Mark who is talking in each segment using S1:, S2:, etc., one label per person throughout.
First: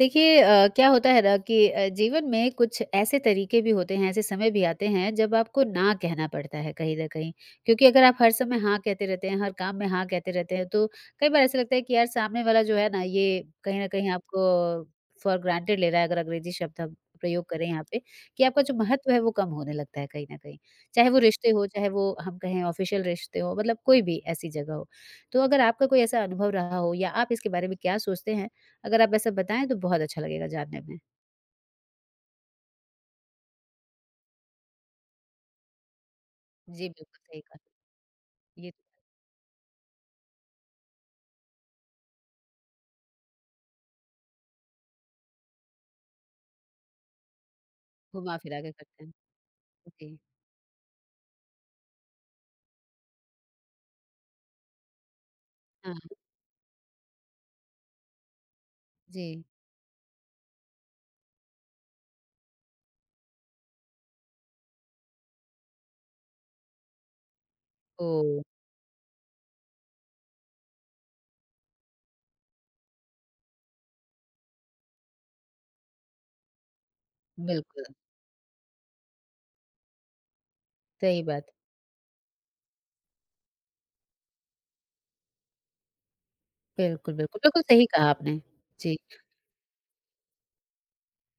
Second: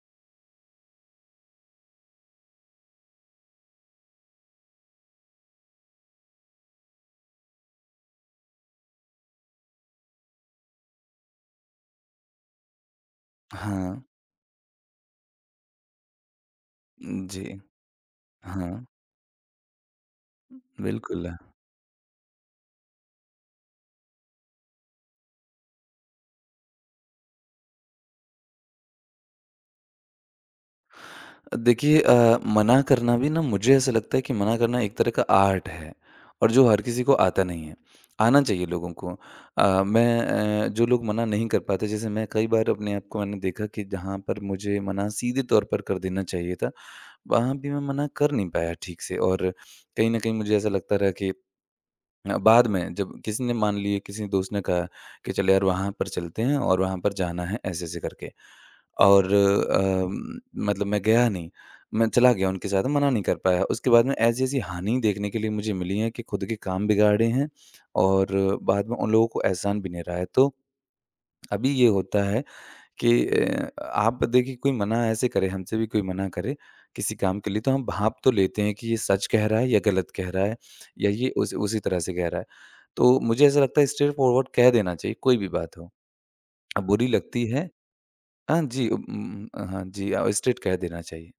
S1: देखिए क्या होता है ना कि जीवन में कुछ ऐसे तरीके भी होते हैं, ऐसे समय भी आते हैं जब आपको ना कहना पड़ता है कहीं न कहीं। क्योंकि अगर आप हर समय हाँ कहते रहते हैं, हर काम में हाँ कहते रहते हैं तो कई बार ऐसा लगता है कि यार सामने वाला जो है ना ये कहीं न
S2: हाँ,
S1: कहीं आपको फॉर ग्रांटेड ले रहा है अगर अंग्रेजी शब्द हम प्रयोग
S2: जी।
S1: करें यहाँ पे, कि आपका जो
S2: हाँ,
S1: महत्व है वो कम होने लगता है कहीं न कहीं। चाहे वो
S2: बिल्कुल।
S1: रिश्ते हो, चाहे वो हम कहें ऑफ़िशियल रिश्ते हों, मतलब कोई भी ऐसी जगह हो। तो अगर आपका कोई ऐसा अनुभव रहा हो या आप इसके बारे में क्या सोचते हैं अगर आप ऐसा बताएँ तो बहुत अच्छा लगेगा जानने में।
S2: देखिए मना करना भी ना मुझे ऐसा लगता है कि मना करना एक तरह का आर्ट है और जो हर
S1: जी,
S2: किसी को
S1: बिल्कुल सही
S2: आता
S1: कहा।
S2: नहीं है। आना चाहिए
S1: ये तो
S2: लोगों को। मैं जो लोग मना नहीं कर पाते जैसे मैं कई बार अपने आप को मैंने देखा कि जहाँ पर मुझे मना सीधे तौर पर कर देना चाहिए था, वहाँ भी मैं मना कर नहीं
S1: घुमा-फिरा के
S2: पाया ठीक
S1: करते हैं।
S2: से और कहीं
S1: जी,
S2: न कहीं मुझे ऐसा लगता रहा कि बाद में जब किसी ने मान लिए किसी दोस्त ने कहा कि चल यार वहाँ
S1: हाँ,
S2: पर चलते हैं और वहाँ पर जाना है ऐसे ऐसे करके
S1: जी।
S2: और मतलब मैं गया नहीं मैं चला गया उनके साथ मना नहीं कर पाया उसके बाद में ऐसी ऐसी हानि देखने के लिए मुझे मिली है कि खुद के काम बिगाड़े हैं और
S1: ओह!
S2: बाद में उन लोगों को एहसान भी नहीं रहा है तो अभी ये होता है कि आप देखिए कोई मना ऐसे करे हमसे भी कोई मना करे किसी काम के लिए तो हम
S1: बिल्कुल,
S2: भाँप तो लेते हैं कि ये सच कह रहा है या गलत कह रहा है या
S1: सही
S2: ये
S1: बात।
S2: उस उसी तरह से कह रहा है। तो मुझे ऐसा लगता है स्ट्रेट फॉरवर्ड कह देना चाहिए कोई भी बात हो। अब बुरी
S1: बिल्कुल, बिल्कुल,
S2: लगती
S1: बिल्कुल
S2: है।
S1: सही कहा आपने।
S2: हाँ जी,
S1: जी।
S2: हाँ जी, स्ट्रेट कह देना चाहिए।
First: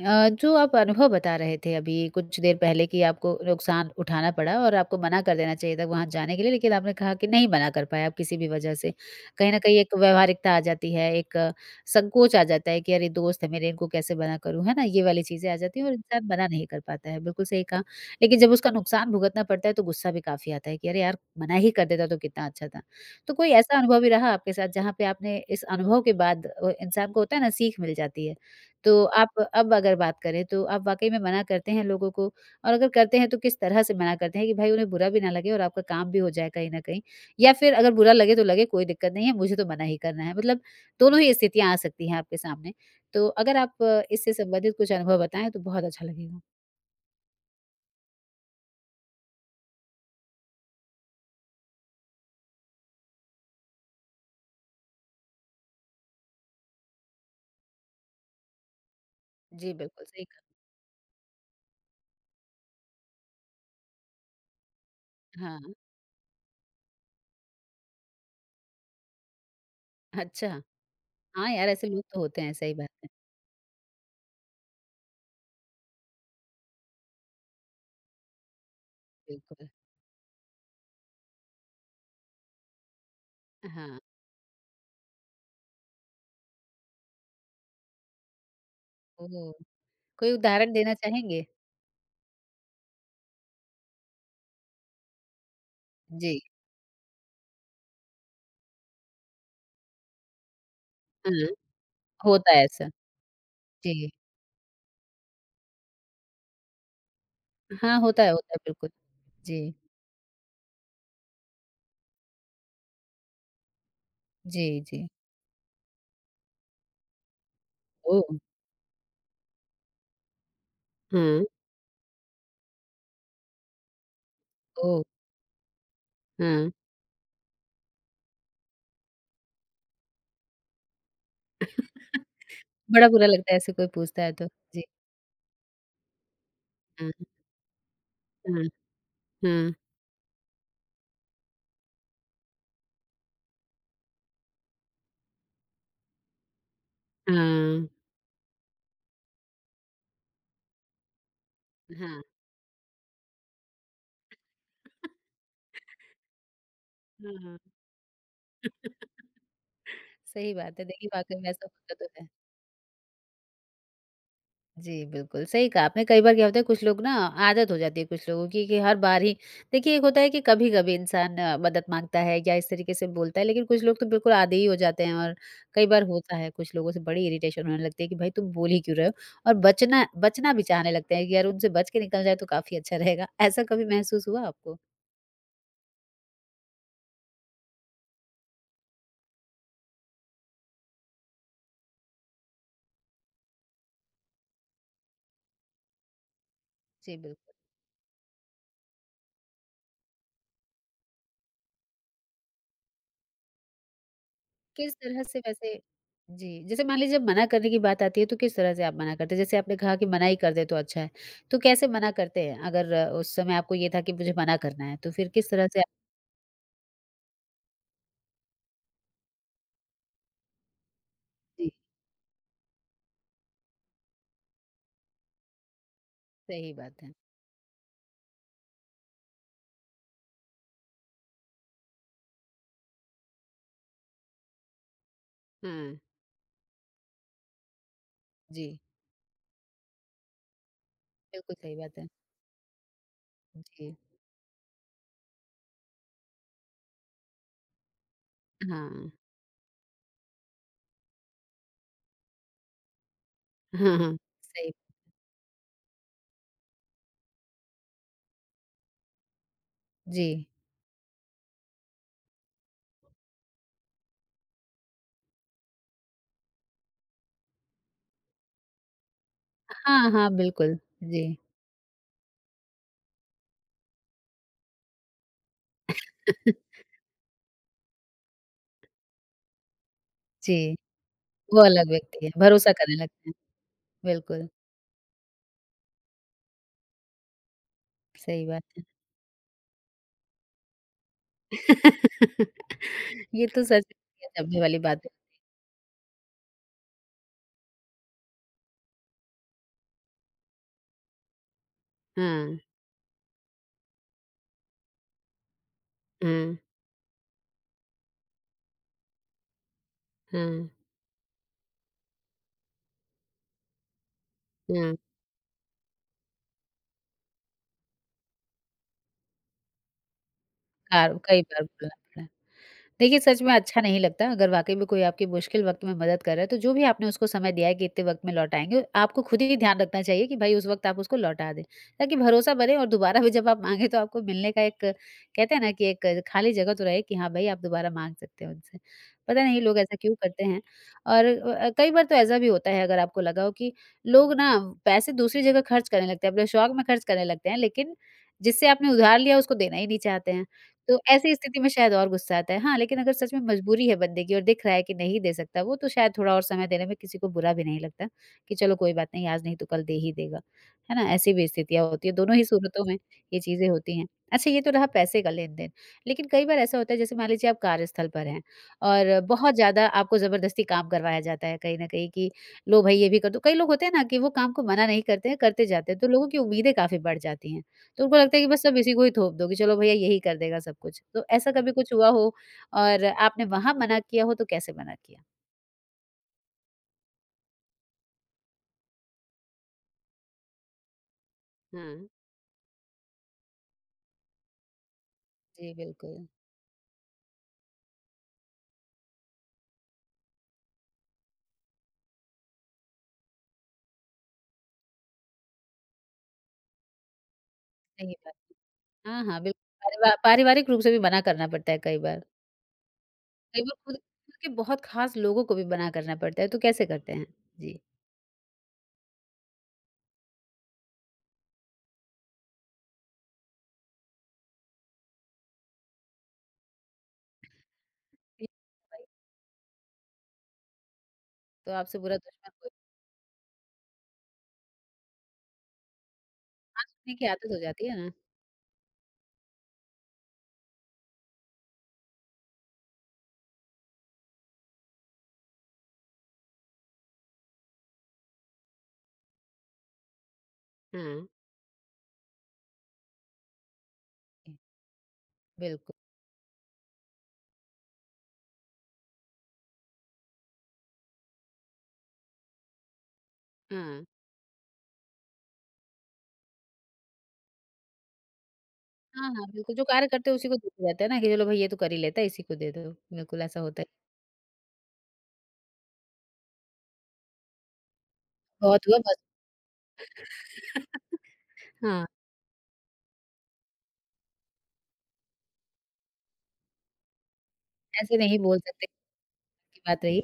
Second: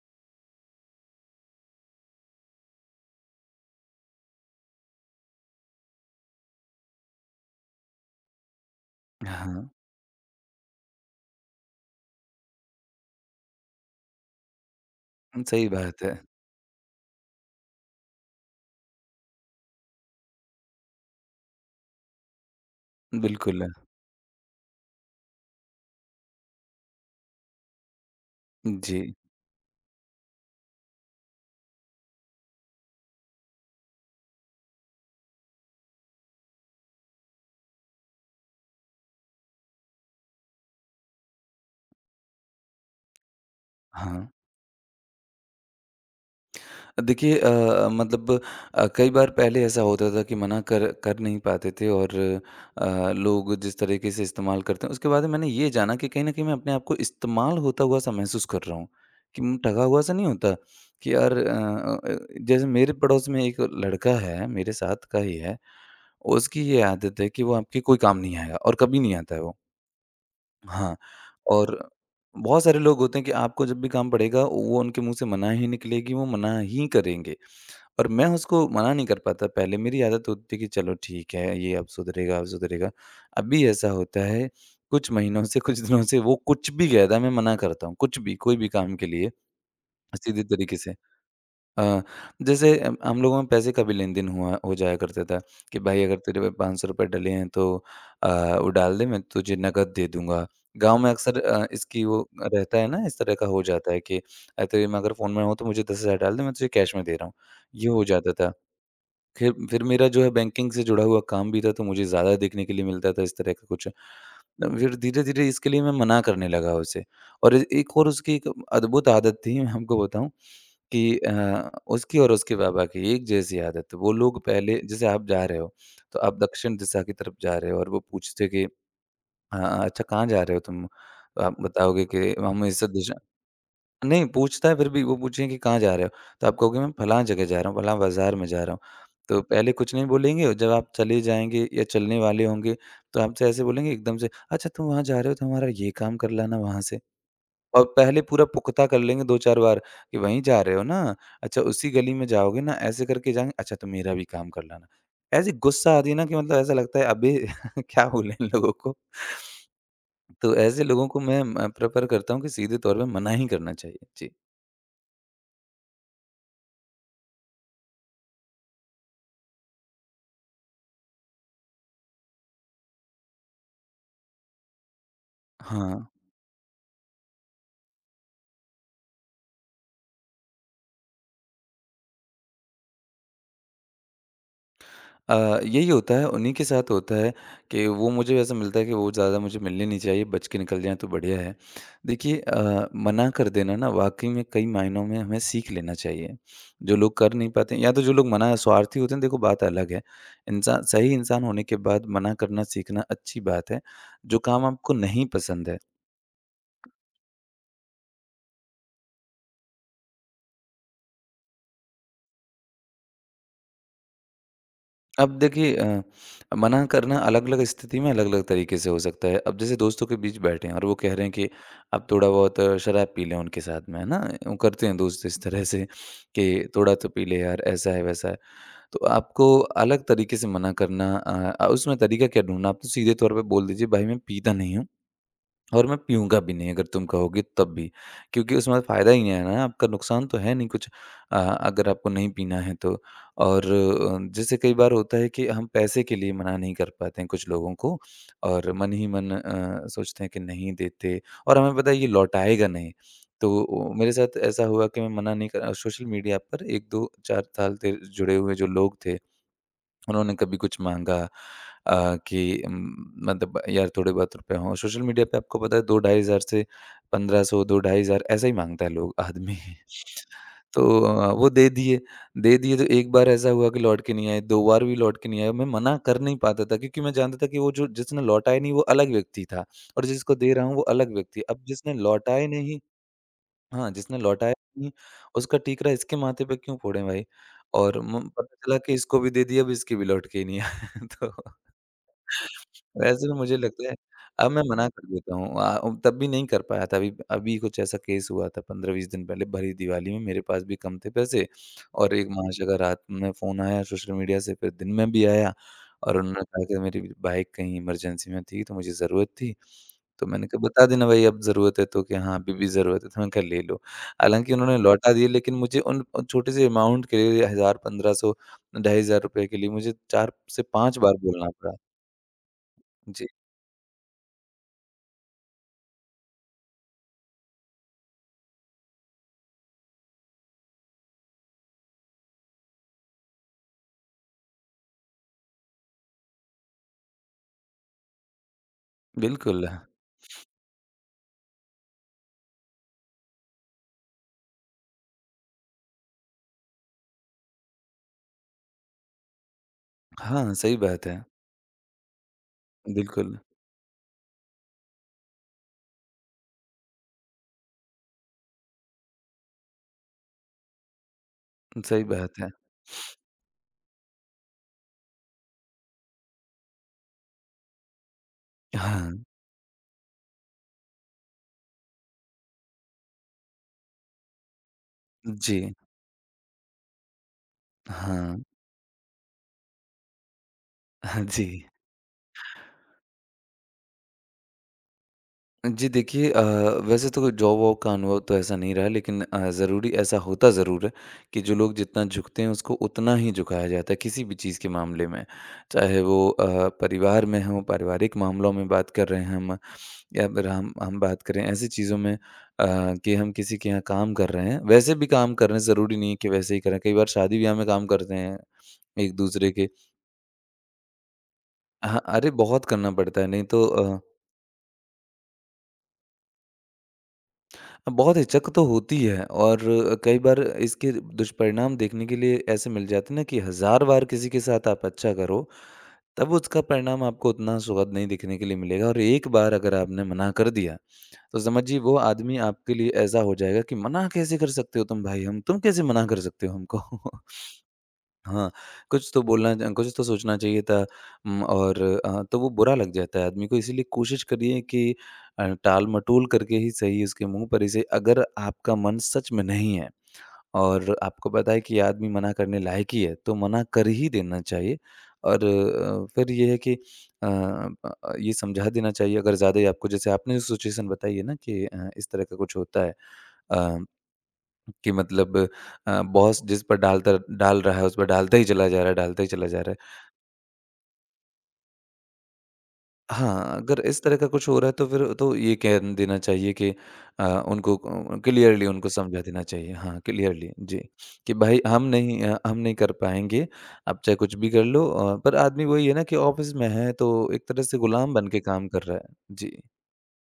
S1: जो आप अनुभव बता रहे थे अभी कुछ देर पहले कि आपको नुकसान उठाना पड़ा और आपको मना कर देना चाहिए था वहाँ जाने के लिए, लेकिन आपने कहा कि नहीं मना कर पाए आप किसी भी वजह से। कहीं न
S2: हाँ,
S1: कहीं एक व्यावहारिकता आ जाती है, एक संकोच आ जाता है कि अरे दोस्त है मेरे, इनको कैसे मना करूँ, है ना? ये वाली चीज़ें आ
S2: सही
S1: जाती हैं और
S2: बात है।
S1: इंसान मना नहीं कर पाता है, बिल्कुल सही कहा। लेकिन जब उसका नुकसान भुगतना पड़ता है तो गुस्सा भी काफ़ी आता है कि अरे यार! मना ही कर देता तो कितना अच्छा था। तो कोई
S2: बिल्कुल,
S1: ऐसा अनुभव भी रहा आपके साथ जहाँ पे आपने इस अनुभव के बाद इंसान को होता है ना सीख मिल जाती है तो
S2: जी,
S1: आप अब अगर बात करें तो आप वाक़ई में मना करते हैं लोगों को? और अगर करते हैं तो किस तरह से मना करते हैं कि भाई उन्हें बुरा भी ना लगे और आपका काम भी हो जाए कहीं न कहीं? या फिर अगर बुरा लगे तो लगे कोई दिक्कत नहीं है, मुझे तो मना ही करना है, मतलब दोनों ही स्थितियाँ आ सकती हैं आपके सामने। तो अगर आप
S2: हाँ।
S1: इससे संबंधित कुछ अनुभव बताएँ तो बहुत अच्छा लगेगा।
S2: देखिए मतलब कई बार पहले ऐसा होता था कि मना कर कर नहीं पाते थे और लोग जिस तरीके से इस्तेमाल करते हैं उसके बाद मैंने ये जाना कि कहीं न कहीं मैं अपने आप को इस्तेमाल होता हुआ सा महसूस कर रहा हूँ, कि मैं
S1: जी,
S2: ठगा हुआ
S1: बिल्कुल
S2: सा
S1: सही
S2: नहीं
S1: कहा।
S2: होता कि यार जैसे मेरे पड़ोस में एक लड़का है, मेरे साथ का ही है,
S1: हाँ,
S2: उसकी ये आदत है कि वो आपके कोई काम नहीं आएगा और कभी नहीं आता है वो।
S1: अच्छा।
S2: हाँ,
S1: हाँ यार,
S2: और
S1: ऐसे लोग तो होते हैं,
S2: बहुत
S1: सही
S2: सारे
S1: बात
S2: लोग
S1: है।
S2: होते हैं कि आपको जब भी काम पड़ेगा, वो उनके मुँह से मना ही निकलेगी, वो मना ही करेंगे और मैं उसको मना नहीं कर पाता
S1: बिल्कुल,
S2: पहले। मेरी आदत होती है कि चलो ठीक है, ये अब सुधरेगा, अब सुधरेगा। अभी ऐसा
S1: हाँ।
S2: होता है, कुछ महीनों से, कुछ दिनों से वो कुछ भी कह रहा है, मैं मना करता हूँ, कुछ भी, कोई भी काम के लिए
S1: ओह! कोई
S2: सीधे
S1: उदाहरण
S2: तरीके
S1: देना
S2: से।
S1: चाहेंगे?
S2: अ, जैसे हम लोगों में पैसे का भी लेन-देन हुआ हो जाया करता था कि भाई अगर
S1: जी,
S2: तेरे पे ₹500 डले हैं तो अ, वो डाल दे मैं तुझे नकद दे दूँगा। गाँव में अक्सर
S1: हाँ,
S2: इसकी वो
S1: होता है
S2: रहता है
S1: ऐसा।
S2: ना इस तरह का हो जाता है
S1: जी।
S2: कि तेरे में अगर फ़ोन में हो तो मुझे 10,000 डाल दे मैं तुझे कैश में दे रहा हूँ। ये
S1: हाँ,
S2: हो जाता
S1: होता
S2: था।
S1: है, बिल्कुल।
S2: फिर
S1: जी,
S2: फिर मेरा जो है बैंकिंग से जुड़ा हुआ काम भी था तो मुझे ज़्यादा देखने के लिए मिलता था इस तरह का कुछ।
S1: जी,
S2: फिर
S1: जी।
S2: धीरे-धीरे इसके लिए मैं मना करने लगा उसे और एक और उसकी
S1: ओह!
S2: एक अद्भुत आदत थी मैं हमको बताऊँ कि
S1: हुँ।
S2: उसकी और उसके बाबा की एक जैसी आदत है। वो लोग पहले
S1: ओह!
S2: जैसे आप जा रहे हो, तो आप
S1: हुँ।
S2: दक्षिण दिशा की तरफ जा रहे हो और वो पूछते कि अ, अच्छा कहाँ जा रहे हो तुम? तो आप बताओगे कि हम इस
S1: बड़ा
S2: दिशा
S1: बुरा लगता है ऐसे कोई पूछता
S2: नहीं
S1: है तो।
S2: पूछता है
S1: जी।
S2: फिर भी वो पूछें कि कहाँ जा रहे हो? तो आप कहोगे मैं
S1: हुँ,
S2: फलाँ
S1: हुँ,
S2: जगह जा रहा हूँ, फलाँ बाज़ार में जा
S1: हुँ,
S2: रहा हूँ। तो पहले कुछ नहीं बोलेंगे, जब आप चले जाएँगे या चलने वाले होंगे, तो आपसे ऐसे बोलेंगे एकदम से, अच्छा तुम वहाँ जा रहे हो तो हमारा ये काम कर लाना वहाँ से। और
S1: हाँ।
S2: पहले पूरा पुख्ता कर लेंगे 2-4 बार कि वहीं जा रहे हो ना? अच्छा उसी गली में जाओगे ना? ऐसे करके जाएँगे, अच्छा तुम मेरा भी काम कर लाना। ऐसी गुस्सा आती है ना कि मतलब ऐसा लगता है
S1: हाँ,
S2: अबे!
S1: हाँ।
S2: क्या बोलें इन लोगों को?
S1: सही
S2: तो
S1: बात है,
S2: ऐसे लोगों
S1: देखिए
S2: को
S1: वाक़ई
S2: मैं
S1: में ऐसा
S2: म
S1: होता
S2: प्रेफ़र
S1: तो है।
S2: करता हूँ कि सीधे तौर पे मना ही करना चाहिए। जी।
S1: जी, बिल्कुल, सही कहा आपने। कई बार क्या होता है कुछ लोग ना आदत हो जाती है कुछ लोगों की कि हर बार ही देखिए एक होता है कि कभी-कभी इंसान मदद माँगता है या इस तरीके से बोलता है, लेकिन कुछ लोग तो बिल्कुल आधे ही हो जाते हैं और कई
S2: हाँ।
S1: बार होता है कुछ लोगों से बड़ी इरिटेशन होने लगती है कि भाई तुम बोल ही क्यों रहे हो? और बचना बचना भी चाहने लगते हैं कि यार उनसे बच के निकल जाए तो काफ़ी अच्छा रहेगा। ऐसा कभी महसूस हुआ आपको?
S2: यही होता है, उन्हीं के साथ होता है कि वो मुझे वैसा मिलता है कि वो ज़्यादा मुझे मिलने नहीं चाहिए, बच के निकल जाएँ तो बढ़िया है। देखिए मना कर देना ना वाक़ई में कई मायनों में हमें सीख लेना चाहिए। जो
S1: जी,
S2: लोग कर नहीं
S1: बिल्कुल।
S2: पाते हैं, या तो जो लोग मना स्वार्थी होते हैं, देखो बात अलग है। इंसान सही इंसान होने के बाद मना करना सीखना अच्छी बात है। जो काम
S1: किस
S2: आपको
S1: तरह
S2: नहीं
S1: से
S2: पसंद
S1: वैसे
S2: है
S1: जी, जैसे मान लीजिए जब मना करने की बात आती है तो किस तरह से आप मना करते हैं? जैसे आपने कहा कि मना ही कर दे तो अच्छा है, तो कैसे मना करते हैं? अगर उस समय आपको ये था कि मुझे मना करना है, तो फिर
S2: अब
S1: किस तरह
S2: देखिए
S1: से आप
S2: मना करना अलग-अलग स्थिति में अलग-अलग तरीके से हो सकता है। अब जैसे दोस्तों के बीच बैठे हैं और वो कह रहे हैं कि
S1: जी,
S2: आप थोड़ा बहुत शराब पी लें उनके साथ में, है ना? वो करते हैं दोस्त इस तरह से कि
S1: सही
S2: थोड़ा
S1: बात
S2: तो
S1: है।
S2: पी ले यार, ऐसा है, वैसा है। तो आपको अलग तरीके से मना करना उसमें तरीका क्या ढूँढना? आप तो सीधे तौर पे बोल दीजिए, "भाई मैं पीता नहीं हूँ।" और मैं
S1: हाँ,
S2: पीऊँगा भी नहीं अगर तुम कहोगे तब भी, क्योंकि
S1: जी,
S2: उसमें फ़ायदा ही नहीं है ना, आपका नुकसान तो है नहीं कुछ
S1: बिल्कुल सही
S2: अगर
S1: बात है।
S2: आपको नहीं पीना है तो। और
S1: जी,
S2: जैसे कई बार होता है कि हम पैसे के लिए मना नहीं कर पाते हैं कुछ लोगों को और मन ही
S1: हाँ।
S2: मन सोचते हैं कि नहीं देते और हमें पता है ये लौटाएगा नहीं। तो ओ
S1: हाँ,
S2: मेरे
S1: हाँ,
S2: साथ ऐसा
S1: सही
S2: हुआ कि मैं मना नहीं करा सोशल मीडिया पर 1-2 4 साल से जुड़े हुए जो लोग थे
S1: जी।
S2: उन्होंने कभी कुछ माँगा कि मतलब यार थोड़े बहुत रुपए हों। सोशल मीडिया पे आपको पता है 2 ढाई हज़ार से 1500 2 ढाई हज़ार ऐसा ही माँगता है लोग आदमी।
S1: हाँ, हाँ, बिल्कुल,
S2: तो
S1: जी।
S2: वो दे दिए तो एक बार ऐसा हुआ कि लौट के नहीं आए, 2 बार भी लौट के नहीं आए। मैं मना कर नहीं पाता था क्योंकि मैं जानता था कि वो जो जिसने लौटाए नहीं वो अलग व्यक्ति था और जिसको दे रहा
S1: जी,
S2: हूँ वो अलग व्यक्ति है।
S1: वो
S2: अब
S1: अलग
S2: जिसने
S1: व्यक्ति है,
S2: लौटाए
S1: भरोसा
S2: नहीं,
S1: करने लगते हैं।
S2: हाँ, जिसने
S1: बिल्कुल,
S2: लौटाया नहीं, उसका ठीकरा इसके माथे पे क्यों फोड़े भाई? और म
S1: सही
S2: पता चला
S1: बात है।
S2: कि इसको भी दे दिया, अब इसकी भी लौट के ही नहीं आया। तो वैसे तो
S1: ये
S2: मुझे
S1: तो सच
S2: लगता है
S1: में
S2: अब
S1: अचंभे
S2: मैं
S1: वाली
S2: मना
S1: बात
S2: कर
S1: है।
S2: देता हूँ, तब भी नहीं कर पाया था। अभी अभी कुछ ऐसा केस हुआ था 15-20 दिन पहले, भरी दिवाली में मेरे पास भी कम थे पैसे और एक
S1: हाँ,
S2: महाशय का रात में फ़ोन आया सोशल मीडिया से, फिर दिन में भी आया और उन्होंने
S1: हाँ।
S2: कहा कि मेरी बाइक कहीं इमरजेंसी में थी तो मुझे ज़रूरत थी। तो मैंने कहा
S1: हाँ,
S2: बता देना भाई अब ज़रूरत है तो, कि हाँ, अभी भी ज़रूरत है, तो मैंने कहा ले लो। हालाँकि उन्होंने
S1: हाँ,
S2: लौटा दिए लेकिन मुझे उन उन छोटे से अमाउंट के लिए 1000 1500 ₹2500 के लिए मुझे 4 से 5
S1: कार
S2: बार
S1: कई
S2: बोलना
S1: बार
S2: पड़ा।
S1: बोलना पड़ा। देखिए,
S2: जी।
S1: सच में अच्छा नहीं लगता अगर वाक़ई में कोई आपकी मुश्किल वक़्त में मदद कर रहा है, तो जो भी आपने उसको समय दिया है कि इतने वक़्त में लौटाएँगे, आपको खुद ही ध्यान रखना चाहिए कि भई उस वक़्त आप उसको लौटा दें, ताकि भरोसा बने और दोबारा भी जब आप माँगे तो आपको मिलने का एक कहते हैं ना कि एक खाली जगह तो रहे कि हाँ, भई आप दोबारा माँग सकते हो उनसे। पता नहीं
S2: बिल्कुल।
S1: लोग ऐसा क्यों करते हैं और कई बार तो ऐसा भी होता है अगर आपको लगा हो कि लोग ना पैसे दूसरी जगह खर्च करने लगते हैं, अपने शौक में खर्च करने लगते हैं, लेकिन जिससे आपने उधार लिया उसको देना ही नहीं चाहते हैं।
S2: हाँ, सही
S1: तो
S2: बात है।
S1: ऐसी स्थिति में शायद और गुस्सा आता है। हाँ, लेकिन अगर सच
S2: बिल्कुल,
S1: में मजबूरी है बंदे की और दिख रहा है कि नहीं दे सकता वो, तो शायद थोड़ा और समय देने में किसी को बुरा भी नहीं लगता कि चलो कोई बात नहीं, आज नहीं तो कल दे ही देगा। है ना? ऐसी भी स्थितियाँ
S2: सही
S1: होती हैं,
S2: बात
S1: दोनों ही
S2: है।
S1: सूरतों में ये चीज़ें होती हैं। अच्छा ये तो रहा पैसे का लेन-देन, लेकिन कई बार ऐसा होता है जैसे मान लीजिए आप कार्यस्थल पर हैं और
S2: हाँ,
S1: बहुत ज़्यादा आपको ज़बरदस्ती काम करवाया जाता है कहीं न कहीं कि लो भई ये भी कर दो। कई लोग होते हैं ना कि वो काम को मना नहीं करते हैं,
S2: जी,
S1: करते जाते हैं, तो लोगों की उम्मीदें काफ़ी बढ़ जाती हैं। तो उनको लगता
S2: हाँ,
S1: है कि बस सब इसी को ही थोप दो कि चलो भैया यही कर देगा सब कुछ। तो
S2: हाँ जी।
S1: ऐसा कभी कुछ हुआ हो और आपने वहाँ मना किया हो तो कैसे मना किया?
S2: जी देखिए वैसे तो जॉब वॉब का अनुभव तो ऐसा नहीं रहा लेकिन ज़रूरी ऐसा होता ज़रूर है कि जो लोग जितना
S1: हुँ।
S2: झुकते हैं उसको उतना ही झुकाया जाता है किसी भी चीज़ के मामले में,
S1: जी,
S2: चाहे
S1: बिल्कुल,
S2: वो परिवार में हो पारिवारिक मामलों में बात कर रहे हैं हम, या फिर हम बात करें ऐसी चीज़ों में कि हम किसी के यहाँ काम कर रहे हैं, वैसे भी काम कर रहे हैं ज़रूरी नहीं है कि वैसे ही करें, कई बार शादी ब्याह में काम
S1: सही
S2: करते
S1: बात।
S2: हैं एक
S1: हाँ, हाँ,
S2: दूसरे
S1: बिल्कुल
S2: के।
S1: परिवा पारिवारिक रूप से भी मना करना पड़ता है कई
S2: हाँ
S1: बार।
S2: अरे बहुत करना पड़ता है नहीं
S1: कई
S2: तो।
S1: बार खुद खुद के बहुत ख़ास लोगों को भी मना करना पड़ता है, तो कैसे करते हैं? जी।
S2: हाँ, बहुत हिचक तो होती है और कई बार इसके दुष्परिणाम देखने के लिए ऐसे मिल जाते हैं ना कि हज़ार बार किसी के साथ आप अच्छा करो, तब उसका परिणाम आपको उतना सुखद नहीं देखने के
S1: जी,
S2: लिए मिलेगा और
S1: भाई,
S2: एक बार अगर आपने मना कर दिया, तो
S1: तो
S2: समझिए वो
S1: आपसे बुरा
S2: आदमी
S1: दुश्मन कोई
S2: आपके लिए ऐसा हो जाएगा कि मना कैसे कर सकते हो तुम भाई हम, तुम कैसे मना कर सकते हो हमको?
S1: पूछने की आदत हो जाती है ना?
S2: हाँ, कुछ तो बोलना च कुछ तो सोचना चाहिए था। और तो वो बुरा लग जाता है आदमी को, इसीलिए कोशिश करिए कि टाल-मटोल करके ही सही उसके मुँह पर इसे, अगर आपका मन सच में नहीं है और
S1: हुँ।
S2: आपको पता है कि ये आदमी मना करने लायक ही है, तो मना कर ही देना
S1: जी,
S2: चाहिए और
S1: बिल्कुल।
S2: फिर ये है कि ये समझा देना चाहिए अगर ज़्यादा ही, आपको जैसे आपने जो सिचुएशन बताई है ना कि इस तरह का कुछ होता है। अ
S1: हुँ।
S2: कि मतलब बॉस जिस पर डालता डाल रहा है उस पर डालता ही चला जा रहा है डालता ही
S1: हाँ, हाँ,
S2: चला जा रहा
S1: बिल्कुल
S2: है।
S1: जो कार्य करते हैं उसी को देते रहते हैं ना कि चलो भई ये तो कर ही लेता है, इसी को दे दो। बिल्कुल
S2: हाँ,
S1: ऐसा
S2: अगर
S1: होता है।
S2: इस तरह का कुछ हो रहा है तो फिर तो ये कह देना चाहिए कि उनको क्लियरली
S1: बहुत
S2: उनको
S1: हुआ बस।
S2: समझा देना चाहिए। हाँ, क्लियरली जी, कि भाई
S1: हाँ,
S2: हम नहीं कर पाएँगे, आप चाहे कुछ भी कर लो पर आदमी वही है ना कि ऑफ़िस में है तो एक तरह से गुलाम
S1: ऐसे
S2: बन
S1: नहीं
S2: के
S1: बोल
S2: काम कर
S1: सकते
S2: रहा है। जी।
S1: कि बात रही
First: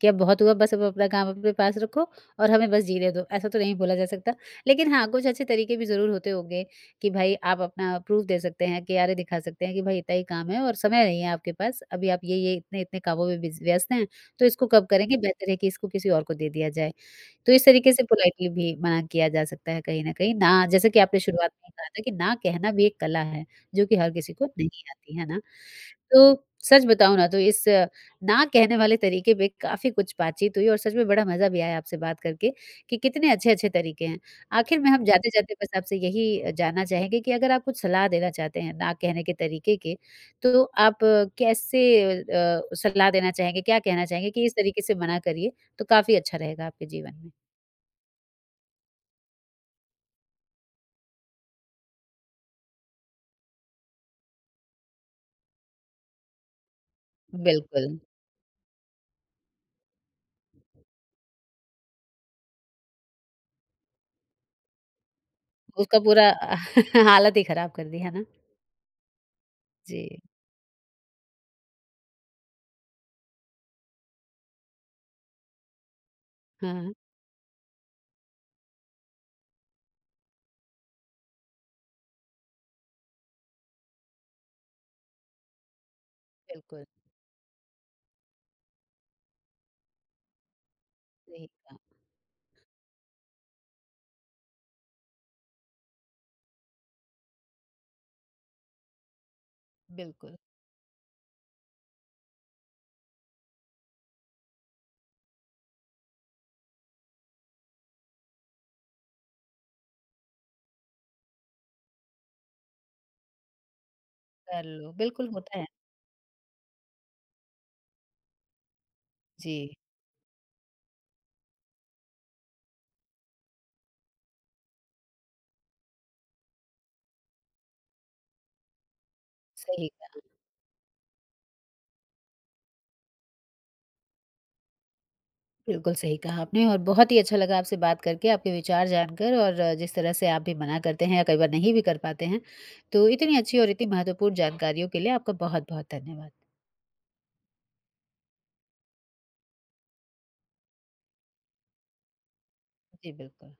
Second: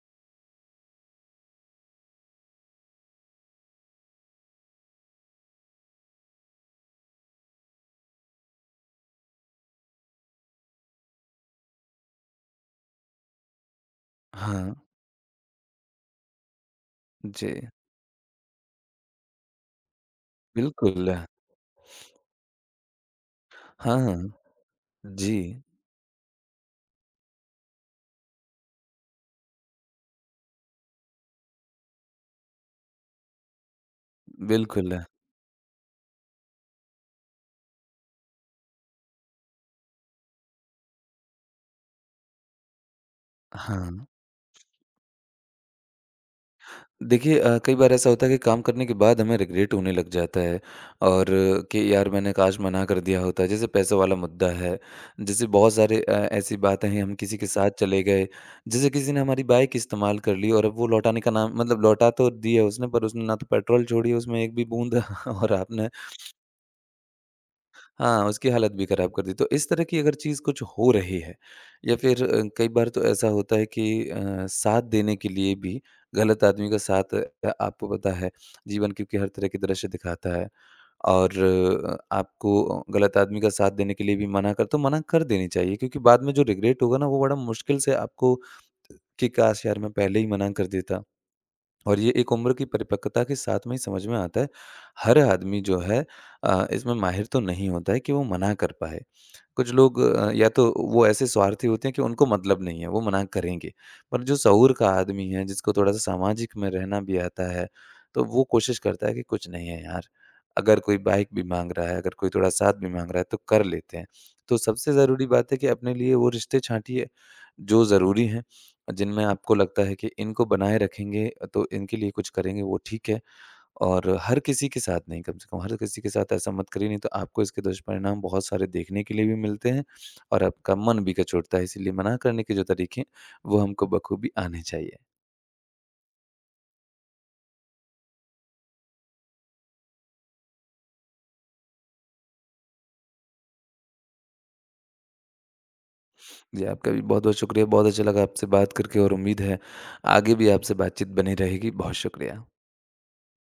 S1: कि अब बहुत हुआ बस अब अपना काम अपने पास रखो और हमें बस जीने दो, ऐसा तो नहीं बोला जा सकता। लेकिन हाँ, कुछ अच्छे तरीके भी ज़रूर होते होंगे कि भाई आप अपना प्रूफ़ दे सकते हैं, कि आरे दिखा सकते हैं कि भाई इतना ही काम है और समय नहीं है आपके पास, अभी आप ये-ये इतने-इतने कामों में बिज़ व्यस्त हैं, तो इसको
S2: हाँ,
S1: कब करेंगे? बेहतर है कि इसको किसी और को दे दिया जाए।
S2: जी,
S1: तो इस तरीके से पोलाइटली भी मना किया जा सकता है कहीं न कहीं। ना जैसे कि
S2: बिल्कुल।
S1: आपने शुरुआत में ही कहा था कि ना कहना भी एक कला है, जो कि हर
S2: हाँ,
S1: किसी को नहीं आती, है ना?
S2: जी,
S1: तो सच बताऊँ ना तो इस ना कहने वाले तरीके पे काफ़ी कुछ बातचीत हुई और सच में बड़ा मज़ा भी आया आपसे बात करके कि कितने अच्छे-अच्छे तरीके हैं। आखिर में
S2: बिल्कुल।
S1: हम जाते-जाते बस आपसे यही जानना चाहेंगे कि अगर आप कुछ सलाह देना चाहते हैं ना कहने के तरीके के, तो आप कैसे सलाह देना चाहेंगे, क्या कहना
S2: हाँ।
S1: चाहेंगे कि इस तरीके से मना करिए तो काफ़ी अच्छा रहेगा आपके जीवन में?
S2: देखिए कई बार ऐसा होता है कि काम करने के बाद हमें रिग्रेट होने लग जाता है और कि यार मैंने काश मना कर दिया होता, जैसे पैसों वाला मुद्दा है, जैसे बहुत सारे ऐसी बातें हैं, हम किसी के साथ
S1: बिल्कुल,
S2: चले गए, जैसे किसी ने हमारी बाइक इस्तेमाल कर ली और अब वो लौटाने का नाम, मतलब लौटा तो दिया उसने पर उसने ना तो पेट्रोल छोड़ी उसमें एक भी बूंद, और आपने
S1: उसका पूरा हालत ही ख़राब कर दी, है ना?
S2: हाँ, उसकी हालत भी खराब कर दी। तो इस तरह की अगर
S1: जी,
S2: चीज़ कुछ हो रही है या फिर कई बार तो ऐसा होता है कि साथ देने के लिए भी गलत आदमी का
S1: हाँ,
S2: साथ, आपको पता है जीवन क्योंकि हर तरह के दृश्य दिखाता है और आपको गलत आदमी का साथ देने के लिए भी मना कर, तो मना कर देनी चाहिए क्योंकि बाद में जो रिग्रेट
S1: बिल्कुल,
S2: होगा ना वो बड़ा मुश्किल से आपको, कि काश यार मैं पहले ही मना कर देता।
S1: सही कहा,
S2: और ये एक उम्र की परिपक्वता के साथ में ही समझ में आता है। हर आदमी जो है इसमें माहिर तो नहीं होता है कि वो मना कर पाए। कुछ लोग
S1: बिल्कुल,
S2: या तो वो ऐसे स्वार्थी होते हैं कि उनको मतलब नहीं है, वो मना करेंगे। पर जो शऊर का आदमी है, जिसको थोड़ा-सा सामाजिक में रहना भी आता है, तो वो कोशिश करता है कि कुछ नहीं है यार, अगर कोई बाइक भी माँग रहा है, अगर कोई थोड़ा साथ भी माँग रहा है, तो कर लेते हैं। तो
S1: कर लो,
S2: सबसे ज़रूरी
S1: बिल्कुल
S2: बात
S1: होता
S2: है
S1: है।
S2: कि अपने लिए वो रिश्ते छाँटिए, जो ज़रूरी हैं, जिनमें आपको
S1: जी,
S2: लगता है कि इनको बनाए रखेंगे, तो इनके लिए कुछ करेंगे, वो ठीक है। और हर किसी के साथ नहीं, कम से कम हर किसी के साथ ऐसा मत करिए, नहीं तो आपको इसके दुष्परिणाम बहुत सारे देखने के लिए भी मिलते हैं
S1: सही कहा,
S2: और आपका मन भी कचोटता है। इसीलिए मना करने के जो तरीके हैं, वो हमको बखूबी आने चाहिए।
S1: बिल्कुल सही कहा आपने और बहुत ही अच्छा लगा आपसे बात करके, आपके विचार जानकर और जिस तरह से आप भी मना करते हैं या कई बार नहीं भी कर पाते हैं, तो इतनी अच्छी और इतनी महत्वपूर्ण जानकारियों के लिए आपका बहुत-बहुत धन्यवाद।
S2: जी, आपका भी बहुत-बहुत शुक्रिया। बहुत अच्छा लगा आपसे बात करके और उम्मीद है, आगे भी आपसे बातचीत बनी रहेगी। बहुत शुक्रिया।
S1: जी, बिल्कुल।